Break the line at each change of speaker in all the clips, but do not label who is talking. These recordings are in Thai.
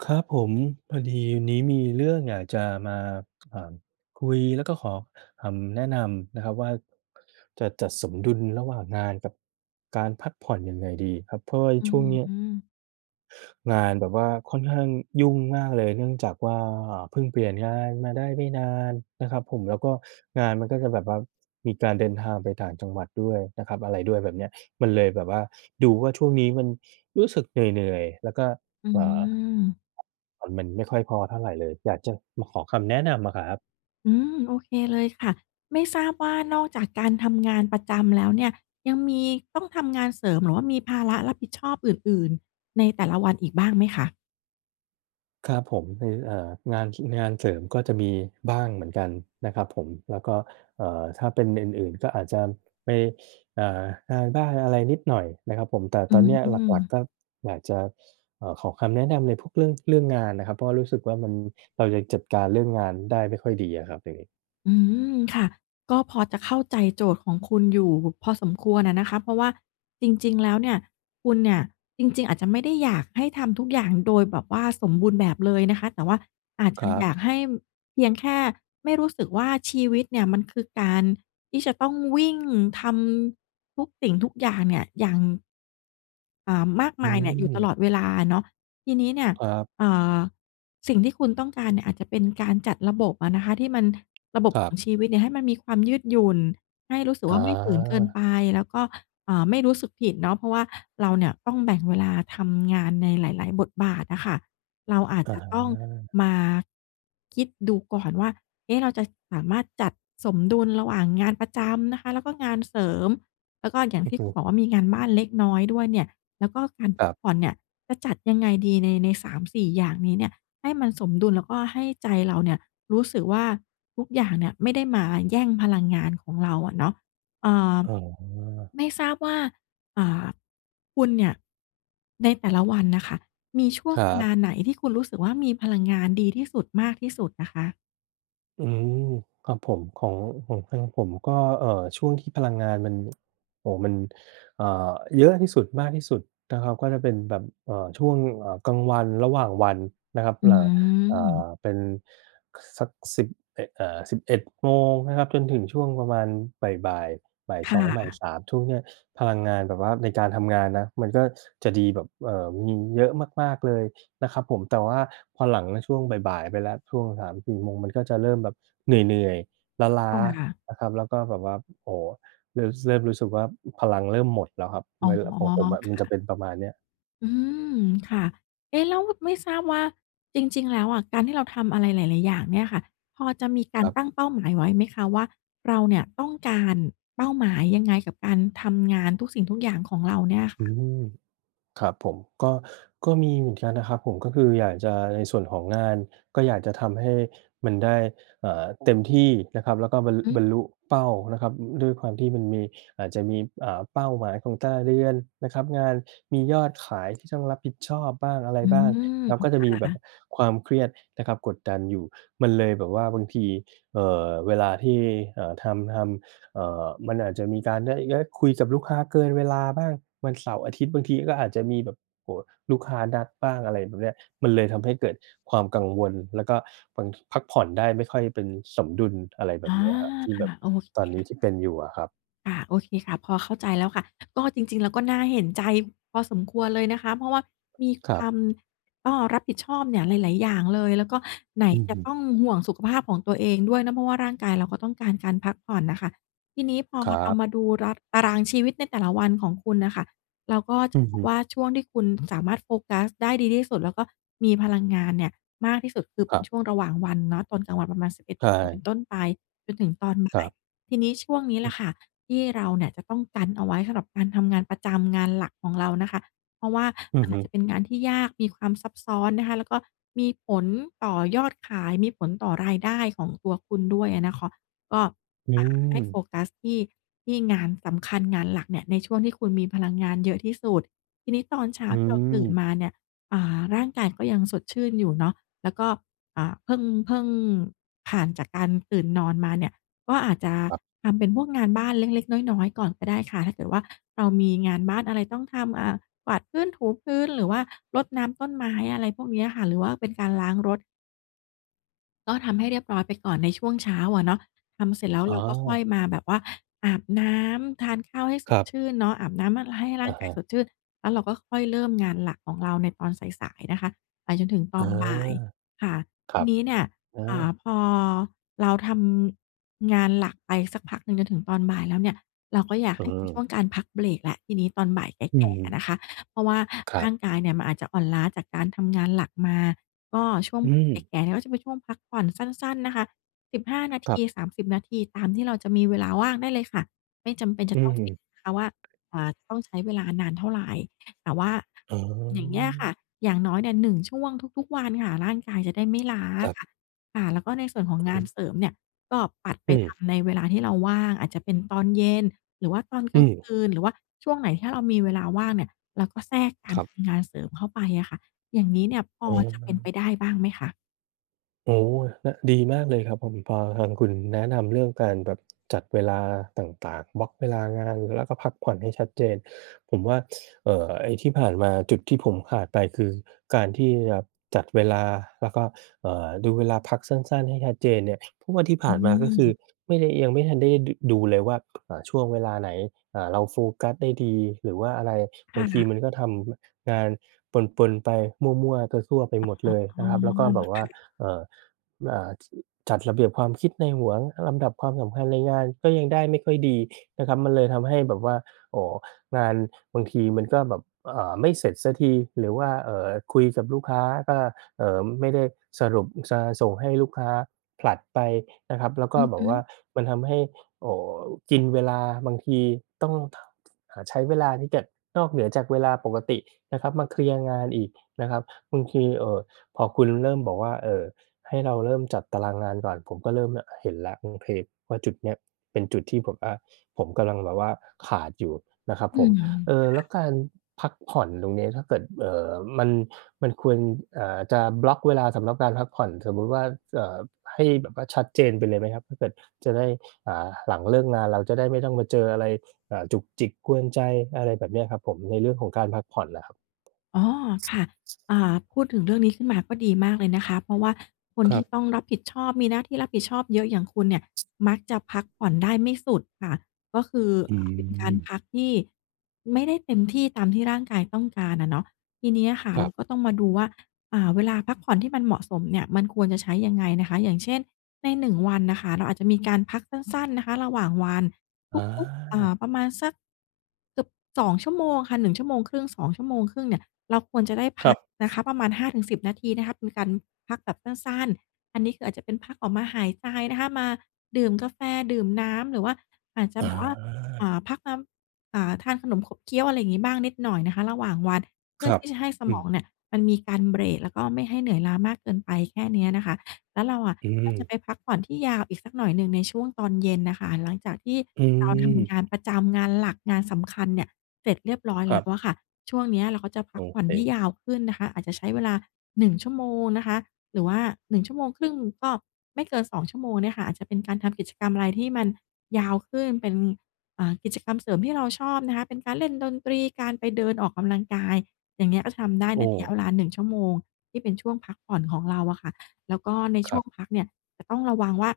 ครับผม พอดีวันนี้มีเรื่องอยากจะมา ค อ่า คุยแล้วก็ขอคำแนะนำนะครับว่า จะจัดสมดุลระหว่างงานกับการพักผ่อนยังไงดีครับ? เพราะว่าใน
อื
ช่วง
อ
นี้
ฮึ
งานแบบว่าค่อนข้างยุ่งมากเลย เนื่องจากว่า เพิ่งเปลี่ยนงานมาได้ไม่นานนะครับผม แล้วก็งานมันก็จะแบบว่า มีการเดินทางไปต่างจังหวัดด้วยนะครับ อะไรด้วยแบบเนี้ย มันเลยแบบว่า ดูว่าช่วงนี้มันรู้สึกเหนื่อย ๆ แล้วก็
อื
เอ่อ
ม
ผ่อนมันไม่ค่อยพอเท่าไรเลย อยากจะ มาขอคำแนะนำอะครับ
อืม โอเคเลยค่ะ ไม่ทราบว่า นอกจากการ ทำงานประจำแล้วเนี่ย ยังมีต้องทำงานเสริมหรือว่ามีภาระรับผิดชอบอื่น ๆ ในแต่ละวันอีกบ้างไหมคะ?
ครับผม เออ อ่า งานที่ งานเสริมก็จะมีบ้างเหมือนกันนะครับผม แล้วก็ เอ่อ ถ้าเป็นอื่น ๆ ก็อาจจะไป อ่า งานบ้านอะไรนิดหน่อยนะครับผม แต่
อ
ต
ื
อน
อ
เนี้ย
อื
หลัก
ม
ๆ ก็อยากจะ อ่า ขอคำแนะนำในพวกเรื่อง เรื่องงานน่ะครับ เพราะรู้สึกว่ามัน เรายังจัดการเรื่องงานได้ไม่ค่อยดีอะครับ อย่างงี้
อืม ค่ะ ก็พอจะเข้าใจโจทย์ของคุณอยู่พอสมควรอะนะคะ เพราะว่าจริง ๆ แล้วเนี่ย คุณเนี่ยจริง ๆ อาจจะไม่ได้อยากให้ทำทุกอย่าง โดยแบบว่า สมบูรณ์แบบเลยนะคะ แต่ว่าอาจจ
ค
ะ
รับ
อยากให้ เพียงแค่ไม่รู้สึกว่า ชีวิตเนี่ยมันคือการที่จะต้องวิ่งทำ ทุกสิ่งทุกอย่างเนี่ย อย่าง เอ่อ มาก
อื
มายเนี่ย อยู่ต
ม
ลอดเวลาเนาะ ทีนี้เนี่ย
ครับ
เอ่อ สิ่งที่คุณต้องการเนี่ยอาจจะเป็นการจัดระบบอะนะคะ ที่มัน ระบบ
คร
ข
ั
อ
บ
งชีวิตเนี่ยให้มันมีความยืดหยุ่น ให้รู้สึก
อ
ว่า ไม่ฝืนเกิน
า
ไป แล้วก็ เอ่อ ไม่รู้สึกผิดเนาะ เพราะว่าเราเนี่ยต้องแบ่งเวลาทำงานในหลาย ๆ บทบาทอะค่ะ เราอาจ
อะ
จะ
ฮ
ต้อง
ะ
มาคิดดูก่อนว่า เอ๊ะ เราจะสามารถจัดสมดุลระหว่างงานประจำนะคะ แล้วก็งานเสริม แล้วก็อย่าง
โอ
ท
้
ี่
โ
คุณ
ฮ
บอกว่า มีงานบ้านเล็กน้อยด้วยเนี่ย แล้วก็การพ
คร
ั
ั
ก
บ
ผ่อนเนี่ย จะจัดยังไงดี ใน ใน 3-4 อย่างนี้เนี่ย ให้มันสมดุล แล้วก็ให้ใจเราเนี่ยรู้สึกว่า ทุกอย่างเนี่ยไม่ได้มาแย่งพลังงานของเราอะเนาะ เอ่อ
อ๋อ
ไม่ทราบว่า อ่า คุณเนี่ยในแต่ละวันน่ะค่ะ มีช่ว
ค
ง
รั
เวล
บ
าไหนที่คุณรู้สึกว่า มีพลังงานดีที่สุด มากที่สุดอะคะ?
อืม ครับผม ของ ของทางผมก็ เอ่อ ช่วงที่พลังงานมัน โอ้โฮ มัน เอ่อ เยอะที่สุด มากที่สุดนะครับก็จะเป็นแบบ เอ่อ ช่วง เอ่อ กลางวันระหว่างวันนะครับ
อื
เอ่อ เอ่อ
ม
เป็นสักสิบเอะ เอ่อ 11 โมงนะครับ จนถึงช่วงประมาณบ่าย ๆ บ่าย
ค
ส
่
อง บ่าย
ะ
3 ช่วงเนี่ย พลังงานแบบว่าในการทำงานนะ มันก็จะดีแบบ เอ่อ มีเยอะมาก ๆ เลยนะครับผม แต่ว่าพอหลังช่วงบ่าย ๆ ไปแล้ว ช่วง 3-4 โมง มันก็จะเริ่มแบบเหนื่อย ๆ ล้า
ค่ะ
ๆ นะครับ แล้วก็แบบว่า โอ้โฮ เริ่ม ส เริ่มรู้สึกว่า พลังเริ่มหมดแล้วครับ
อ๋อ
ของผมอะ
ค
มัน
่
จะเ
ะ
ป็นประมาณเนี้ย
อืม ค่ะ เอ๊ะ! แล้วไม่ทราบว่า จริง ๆ แล้วอะการที่เราทำอะไรหลาย ๆ อย่างเนี่ยค่ะ พอจะมีก
ค
า
ร
ร
ับ
ตั้งเป้าหมายไว้ไหมคะ? ว่า เราเนี่ยต้องการเป้าหมายยังไง? กับการทำงานทุกสิ่งทุกอย่างของเราเนี่ย
อืม ครับผม ก็ ก็มีเหมือนกันนะครับผม ก็คืออยากจะ ในส่วนของงาน ก็อยากจะทำให้มันได้ อ่า เต็ม ที่นะครับ แล้วก็บรร ล
อืม
บรรลุเป้านะครับ อือ อือ ด้วยความที่มันมี อาจจะมี อ่า เป้าหมายของแต่ละเดือนนะครับ งานมียอดขาย ที่ต้องรับผิดชอบบ้างอะไร
อื
บ้าง แล้
ม
วก็จะมีแบบความเครียดนะครับกดดันอยู่ มันเลยแบบว่าบางที เอ่อ เวลาที่ เอ่อ ทำ ทำ เอ่อ มันอาจจะมีการได้ ได้คุยกับลูกค้าเกินเวลาบ้าง วันเสาร์-อาทิตย์ บางทีก็อาจจะมีแบบ โอ้โฮ ลูกค้านัดบ้าง อะไรแบบเนี้ย มันเลยทำให้เกิดความกังวล แล้วก็บาง ท พักผ่อนได้ไม่ค่อยเป็นสมดุล อะไรแบ
อ
บ
า
เนี้ยครับ ที่แบบ
โอเค
ตอนนี้ที่เป็นอยู่อะครับ
ค่ะ ค่ะ โอเคค่ะ พอเข้าใจแล้วค่ะ ก็ จริง ๆ แล้วก็น่าเห็นใจพอสมควรเลยนะคะ เพราะว่ามี
ค
ค
ร
ว
ับ
าม ก็ รับผิดชอบเนี่ยหลาย ๆ อย่างเลย แล้วก็ไหน
อือ
จ
ฮ
ะ
ึ
ต้องห่วงสุขภาพของตัวเองด้วยนะ เพราะว่าร่างกายเราก็ต้องการการพักผ่อนน่ะค่ะ ทีนี้พอ
ครั
เรา
บ
มาดูรัด ตารางชีวิตในแต่ละวันของคุณน่ะค่ะ เราก็จ
อ
ะ
ือ
พ
ฮ
บ
ึ
ว่าช่วงที่คุณ สามารถโฟกัสได้ดีที่สุด แล้วก็มีพลังงานเนี่ยมากที่สุด คือ
ครับ
ช่วงระหว่างวันเนาะ ตอนกลางวันประมาณ 11
ใช
โมงเป็น
่
ต้นไป จนถึงตอนบ
ค
่า
รั
ย
บ
ทีนี้ช่วงนี้
อ
ล
ื
่ะ
อ
ค่ะ ที่เราเนี่ยจะต้องกันเอาไว้สำหรับการทำงานประจำ งานหลักของเรานะคะ เพราะว่า
อือ
อ
ฮ
าจ
ึ
จะเป็นงานที่ยาก มีความซับซ้อนนะคะ แล้วก็มีผลต่อยอดขาย มีผลต่อรายได้ของตัวคุณด้วยอะนะเคาะ ก็
อื
อ่า ให้โฟ
ม
กัสที่ ที่งานสำคัญ งานหลักเนี่ยในช่วงที่คุณมีพลังงานเยอะที่สุด ทีนี้ตอนเช้า
อื
ที่เราตื่น
ม
มาเนี่ย อ่า ร่างกายก็ยังสดชื่นอยู่เนาะ แล้วก็ อ่า เพิ่ง เพิ่งผ่านจากการตื่นนอนมาเนี่ย ก็อาจจะ
ครับ
ทำเป็นพวกงานบ้านเล็ก ๆ น้อย ๆ ก่อนก็ได้ค่ะ ถ้าเกิดว่า เรามีงานบ้านอะไรต้องทำ อ่า กวาดพื้น ถูพื้น หรือว่า รดน้ำต้นไม้ อะไรพวกเนี้ยค่ะ หรือว่าเป็นการล้างรถ ก็ทำให้เรียบร้อยไปก่อนในช่วงเช้าอะเนาะ ทำเสร็จแล้ว
อ๋
เราก็ค่อ
อ
ยมาแบบว่าอาบน้ำ ทานข้าวให้ส
คร
ด
ับ
ชื่นเนาะ อาบน้ำมัน ให้ร่
อ
า
ะ
ง
ฮ
กาย
ะ
สดชื่น แล้วเราก็ค่อยเริ่มงานหลักของเราในตอนสาย ๆ นะคะไปจนถึงต
อ
อ
า
นบ่ายค่ะ
ค
ท
รั
ี
บ
นี้เนี่ย
อ
อ่า
า
พอเราทำงานหลักไปสักพักหนึ่งจนถึงตอนบ่ายแล้วเนี่ย เราก็อยาก
เ
ให้เป็น
อ
ช่
อ
วงการพักเบรกแล้ว ทีนี้ตอนบ่ายแ
อื
ก่ ๆ อะ
ม
นะคะ เพราะว่า
คร
ร
ั
่
บ
างกายเนี่ยมันอาจจะอ่อนล้าจากการทำงานหลักมา ก็ช่วง
อื
บ่ายแ
ม
ก่ ๆ เนี่ยก็จะเป็นช่วงพักผ่อนสั้น ๆ นะคะ 15 นา
ค
ท
รับ
ี 30 นาที ตามที่เราจะมีเวลาว่างได้เลยค่ะ ไม่จำเป็นจ
อ
ะต้องฟิก
ือ
ซ์นะคะว่า อ่า ต้องใช้เวลานานเท่าไร แต่ว่า
อ๋
อย่างเงี้ยค่
อ
ะ อย่างน้อยเนี่ย 1 ช่วงทุก ๆ วันค่ะ ร่างกายจะได้ไม่ล้า
ครับ
ค่ะ ค่ะ แล้วก็ในส่วนของ
อ
งาน
ืม
เสริมเนี่ยก็ปัดไ
อ
ป
ื
ท
ม
ำในเวลาที่เราว่าง อาจจะเป็นตอนเย็น หรือว่าตอนก
อื
ลาง
ม
คืน หรือว่าช่วงไหนที่เรามีเวลาว่างเนี่ยเราก็แทรกกา
ค
ร
รับ
ทำงานเสริมเข้าไปอะค่ะ อย่างงี้เนี่ยพ
เ
อจะเป็น
ออ
ไปได้บ้างไหมคะ?
โอ้โฮ! อะ ดีมากเลยครับผม พอทางคุณแนะนำเรื่องการแบบจัดเวลาต่าง ๆ บล็อกเวลางานแล้วก็พักผ่อนให้ชัดเจน ผมว่า เอ่อ ไอ้ที่ผ่านมา จุดที่ผมขาดไปคือการที่แบบจัดเวลาแล้วก็ เอ่อ ดูเวลาพักสั้น ๆ ให้ชัดเจนเนี่ย เพราะว่าที่ผ
อ
่านมาก็คือ
ืม
ไม่ได้ ยังไม่ทันได้ ด ดูเลยว่า อ่า ช่วงเวลาไหน อ่า เราโฟกัสได้ดีหรือว่าอะไร บ
ค
า
่
งที
ะ
มันก็ทำ ม งานปน ๆ ไป มั่ว ๆ ซั่ว ๆ ไปหมดเลย
อ๋
น
อ
ะครับ แล้วก็แบบว
ค
่า
่ะ
เอ่อ อ่า จัดระเบียบความคิดในหัว ลำดับความสำคัญในงานก็ยังได้ไม่ค่อยดีนะครับ มันเลยทำให้แบบว่า โอ้โฮ งานบางทีมันก็แบบ อ่า ไม่เสร็จสักที หรือว่า เอ่อ คุยกับลูกค้าก็ เอ่อ ไม่ได้สรุปจะ ส่งให้ลูกค้า ผลัดไปนะครับ แล้วก
อ
็
ือ
แบ
ฮ
บว่า
ึ
มันทำให้ โอ้ กินเวลา บางทีต้อง ทะ หะ ใช้เวลาที่จะ นอกเหนือจากเวลาปกตินะครับมาเคลียร์งานอีกนะครับ บางที เอ่อ พอคุณเริ่ม บอกว่า เอ่อ ให้เราเริ่มจัดตารางงานก่อน ผมก็เริ่มแล่ะ เห็นแล้ว โอเค ว่า จุดเนี้ยเป็นจุดที่ผมว่า ผมกำลังแบบว่าขาดอยู่นะครับ
อื
ผม
ม
เอ่อ แล้วการพักผ่อนตรงเนี้ย ถ้าเกิด เอ่อ มัน มันควร เอ่อ จะบล็อกเวลาสำหรับการพักผ่อน สมมุติว่า เจิ่บ ให้แบบว่าชัดเจนไปเลยไหมครับ? ถ้าเกิด จะได้ อ่า หลังเลิกงานเราจะได้ไม่ต้องมาเจออะไร อ่า จุกจิกกวนใจ อะไรแบบเนี้ยครับผม ในเรื่องของการพักผ่อนน่ะครับ
อ๋อ ค่ะ อ่า พูดถึงเรื่องนี้ขึ้นมาก็ดีมากเลยนะคะ เพราะว่าคน
คร
ท
ั
ี่
บ
ต้องรับผิดชอบ มีหน้าที่รับผิดชอบเยอะอย่างคุณเนี่ย มักจะพักผ่อนได้ไม่สุดค่ะ ก็คือ
อื
อ่า เป็นการ
ม
พักที่ไม่ได้เต็มที่ตามที่ร่างกายต้องการอะเนาะ ทีนี้อะค่ะ
คร
เร
ั
า
บ
ก็ต้องมาดูว่า อ่า เวลาพักผ่อนที่มันเหมาะสมเนี่ยมันควรจะใช้ยังไงนะคะ อย่างเช่น ในหนึ่งวันน่ะค่ะเราอาจจะมีการพักสั้น ๆ นะคะระหว่างวัน
อ
ทุก ๆ อ่า
า
ประมาณสัก อึบ 2 ชั่วโมงค่ะ 1 ชั่วโมงครึ่ง 2 ชั่วโมงครึ่งเนี่ยเราควรจะได้พ
ครั
ักนะ
บ
คะประมาณ 5-10 นาทีนะคะ เป็นการพักแบบสั้น ๆ อันนี้คืออาจจะเป็นพักออกมาหายใจนะคะ มาดื่มกาแฟ ดื่มน้ำ หรือว่า อาจจะ
อ
แบ
า
บว่า อ่า พักน้ำ อ่า ทานขนมขบเคี้ยว อะไรอย่างงี้บ้างนิดหน่อยนะคะระหว่างวัน เพื
ค
่อ
รั
ท
บ
ี่จะให้ส
อื
มอง
ม
เนี่ยมันมีการเบรก แล้วก็ไม่ให้เหนื่อยล้ามากเกินไป แค่เนี้ยนะคะ แล้วเราอะ
อื
ก็จ
ม
ะไปพักผ่อนที่ยาวอีกสักหน่อยหนึ่งในช่วงตอนเย็นน่ะค่ะ หลังจากที่
อื
เราท
ม
ำงานประจำ งานหลัก งานสำคัญเนี่ยเสร็จเรียบร้อย
ค
แ
ร
ล
ั
้
บ
วอะค่ะ ช่วงเนี้ยเราก็จะพั
โอ
กผ่อ
เ
นให้
ค
ยาวขึ้นนะคะ อาจจะใช้เวลา 1 ชั่วโมงนะคะ หรือว่า 1 ชั่วโมงครึ่ง ก็ไม่เกิน 2 ชั่วโมงเนี่ยค่ะ อาจจะเป็นการทำกิจกรรมอะไรที่มันยาวขึ้น เป็น อ่า กิจกรรมเสริมที่เราชอบนะคะ เป็นการเล่นดนตรี การไปเดินออกกำลังกาย อย่างเงี้ย ก็ทำได้
โอ
ในระยะเ
้
วลา 1 ชั่วโมงที่เป็นช่วงพักผ่อนของเราอะค่ะ แล้วก็ในช
คร
่
ั
ว
บ
งพักเนี่ยจะต้องระวังว่า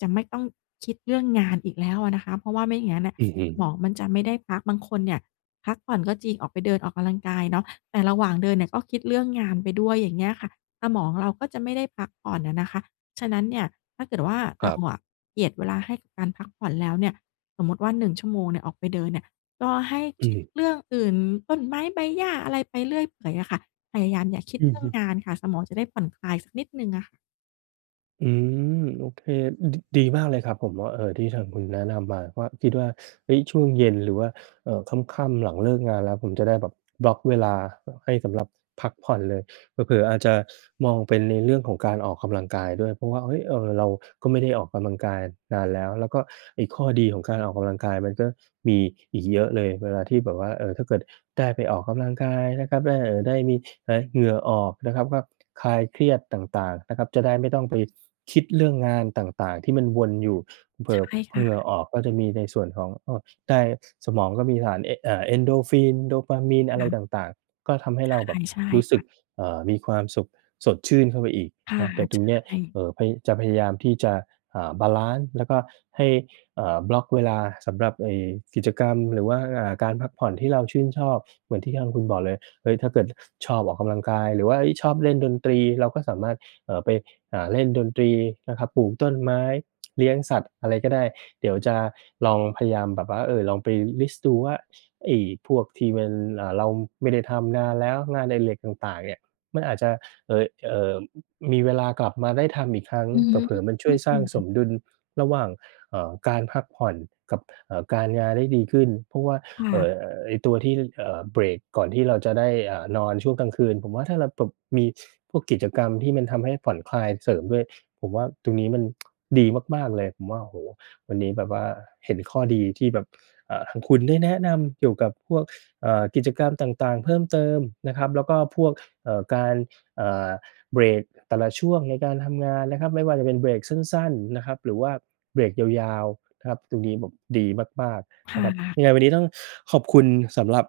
จะ ไม่ต้องคิดเรื่องงานอีกแล้วอะนะคะ เพราะว่าไม่อย่างงั้นอะ
อือฮึ
สมองมันจะไม่ได้พัก บางคนเนี่ยพักผ่อนก็จริง ออกไปเดินออกกำลังกายเนาะ แต่ระหว่างเดินเนี่ยก็คิดเรื่องงานไปด้วย อย่างเงี้ยค่ะ สมองเราก็จะไม่ได้พักผ่อนอะนะคะ ฉะนั้นเนี่ย ถ้าเกิดว่า
ค
เร
ร
า
ับ
อะเจียดเวลาให้กับการพักผ่อนแล้วเนี่ย สมมติว่า 1 ชั่วโมงเนี่ยออกไปเดินเนี่ย ก็ให้
อื
คิด
ม
เรื่องอื่น ต้นไม้ใบหญ้า อะไรไปเรื่อยเปื่อยอะค่ะ พยายามอย่าคิด
อื
เร
อ
ื่
ฮ
อง
ึ
งานค่ะ สมองจะได้ผ่อนคลายสักนิดหนึ่งง้ะ
อืม โอเค อือฮึ ดีมากเลยครับ ผมว่า เอ่อ ที่ทางคุณแนะนำมาว่า คิดว่า เฮ้ย ช่วงเย็นหรือว่า เอ่อ ค่ำ ๆ หลังเลิกงานแล้ว ผมจะได้แบบบล็อกเวลา ห ให้สำหรับพักผ่อนเลย เผลอ ๆ อาจจะมองเป็นในเรื่องของการออกกำลังกายด้วย เพราะว่า เฮ้ย เออ เราก็ไม่ได้ออกกำลังกายนานแล้ว แล้วก็ไอ้ข้อดีของการออกกำลังกายมันก็มีอีกเยอะเลย เวลาที่แบบว่า เออ ถ้าเกิดได้ไปออกกำลังกายนะครับ ได้ เอ่อ ได้มี ไหน เหงื้อออกนะครับ ก็คลายเครียดต่าง ๆ นะครับ จะได้ไม่ต้องไปคิดเรื่องงานต่าง ๆ ที่มันวนอยู่ เผล
ใช
อ
่
ๆ พ
ค
อ
่
เหงื่อ
ะ
ออกก็จะมีในส่วนของ อ้อ ได้ สมองก็มีสารเอ อ่า Endorphin Dopamine
ค
อะไร
่ะ
ต่าง ๆ ก็ทำให้
ใช
เร
่
าแบบ
ใช่
รู้ส
ค
ึ
่
ก
ะ
เอ่อ มีความสุขสดชื่นเข้าไปอีก
ค่
เ
ะ
นาะ เดี๋ยวตรงเนี้ย
ใช่
เอ่อ พยา จะพยายามที่จะ อ่า บาลันซ์ แล้วก็ให้ เอ่อ บล็อกเวลาสำหรับไอ้กิจกรรม หรือว่าการพักผ่อนที่เราชื่นชอบเหมือนที่ทางคุณบอกเลย เฮ้ย ถ้าเกิดชอบออกกำลังกาย หรือว่า เฮ้ย ชอบเล่นดนตรี เราก็สามารถ เอ่อ ไป อ่า เล่นดนตรีนะครับ ปลูกต้นไม้ เลี้ยงสัตว์อะไรก็ได้ เดี๋ยวจะลองพยายามแบบว่า เอ่อ ลองไป List ดูว่า ไอ้พวกที่มัน อ่า เราไม่ได้ทำนานแล้ว งานอดิเรกต่าง ๆ เนี่ยมันอาจจะ เออ เอ่อ มีเวลากลับมาได้ทำอีกครั้ง
อือ
เ
ฮึ
ผลอ ๆ มันช
อ
่
ื
วยสร้างส
ม
มดุลระหว่าง เอ่อ การพักผ่อนกับ เอ่อ การงานได้ดีขึ้น เพราะว่า
ค่
เอ่อ
ะ
ไอ้ตัวที่ เอ่อ เบรกก่อนที่เราจะได้ อ่า นอนช่วงกลางคืน ผมว่าถ้าเราแบบมีพวก กิจกรรมที่มันทำให้ผ่อนคลายเสริมด้วย ผมว่าตรงนี้มัน ดีมาก ๆ เลย ผมว่า โอ้โฮ วันนี้แบบว่าเห็นข้อดีที่แบบ อ่า ทางคุณได้แนะนำเกี่ยวกับพวก อ่า กิจกรรมต่าง ๆ เพิ่มเติมนะครับ แล้วก็พวก เอ่อ การ อ่า เบรกแต่ละช่วงในการทำงานนะครับ ไม่ว่าจะเป็นเบรกสั้น ๆ นะครับหรือว่าเบรกยาว ๆ นะครับ ตรงนี้แบบดีมาก
ค
ๆ น
่
ะครับ
ะ
ยังไงวันนี้ต้องขอบคุณสำหรับ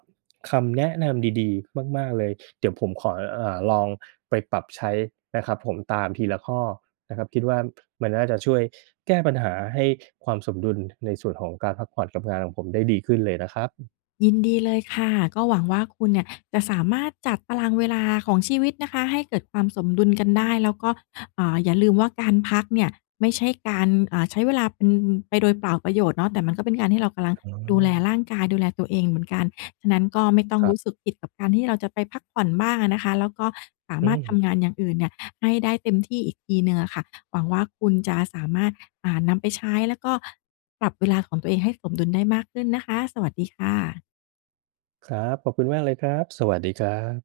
คำแนะนำดี ๆ มาก ๆ เลย เดี๋ยวผมขอ อ่า ลองไปปรับใช้นะครับผม ตามทีละข้อนะครับ คิดว่ามันน่าจะช่วยแก้ปัญหาให้ความสมดุลในส่วนของการพักผ่อนกับงานของผมได้ดีขึ้นเลยนะครับ
ยินดีเลยค่ะ ก็หวังว่า คุณเนี่ยจะ สามารถจัดตารางเวลาของชีวิตนะคะให้เกิดความสมดุลกันได้ แล้วก็ อ่า อย่าลืมว่า การพักเนี่ยไม่ใช่การ อ่า ใช้เวลาเป็น ไปโดยเปล่าประโยชน์เนาะ แต่มันก็เป็นการที่ เรากำลัง
อ๋
ดูแล
อ
ร่างกาย ดูแลตัวเองเหมือนกัน ฉะนั้นก็ไม่ต้อง
คร
ร
ั
ู
บ
้สึกผิดกับการที่เราจะไปพักผ่อนบ้างอะนะคะ แล้วก็สา
อื
มารถท
ม
ำงานอย่างอื่นเนี่ยให้ได้เต็มที่อีกทีหนึ่งอะค่ะ หวังว่าคุณจะสามารถ อ่า นำไปใช้ แล้วก็ปรับเวลาของตัวเองให้สมดุลได้มากขึ้นนะคะ สวัสดีค่ะ
ครับ ขอบคุณมากเลยครับ สวัสดีครับ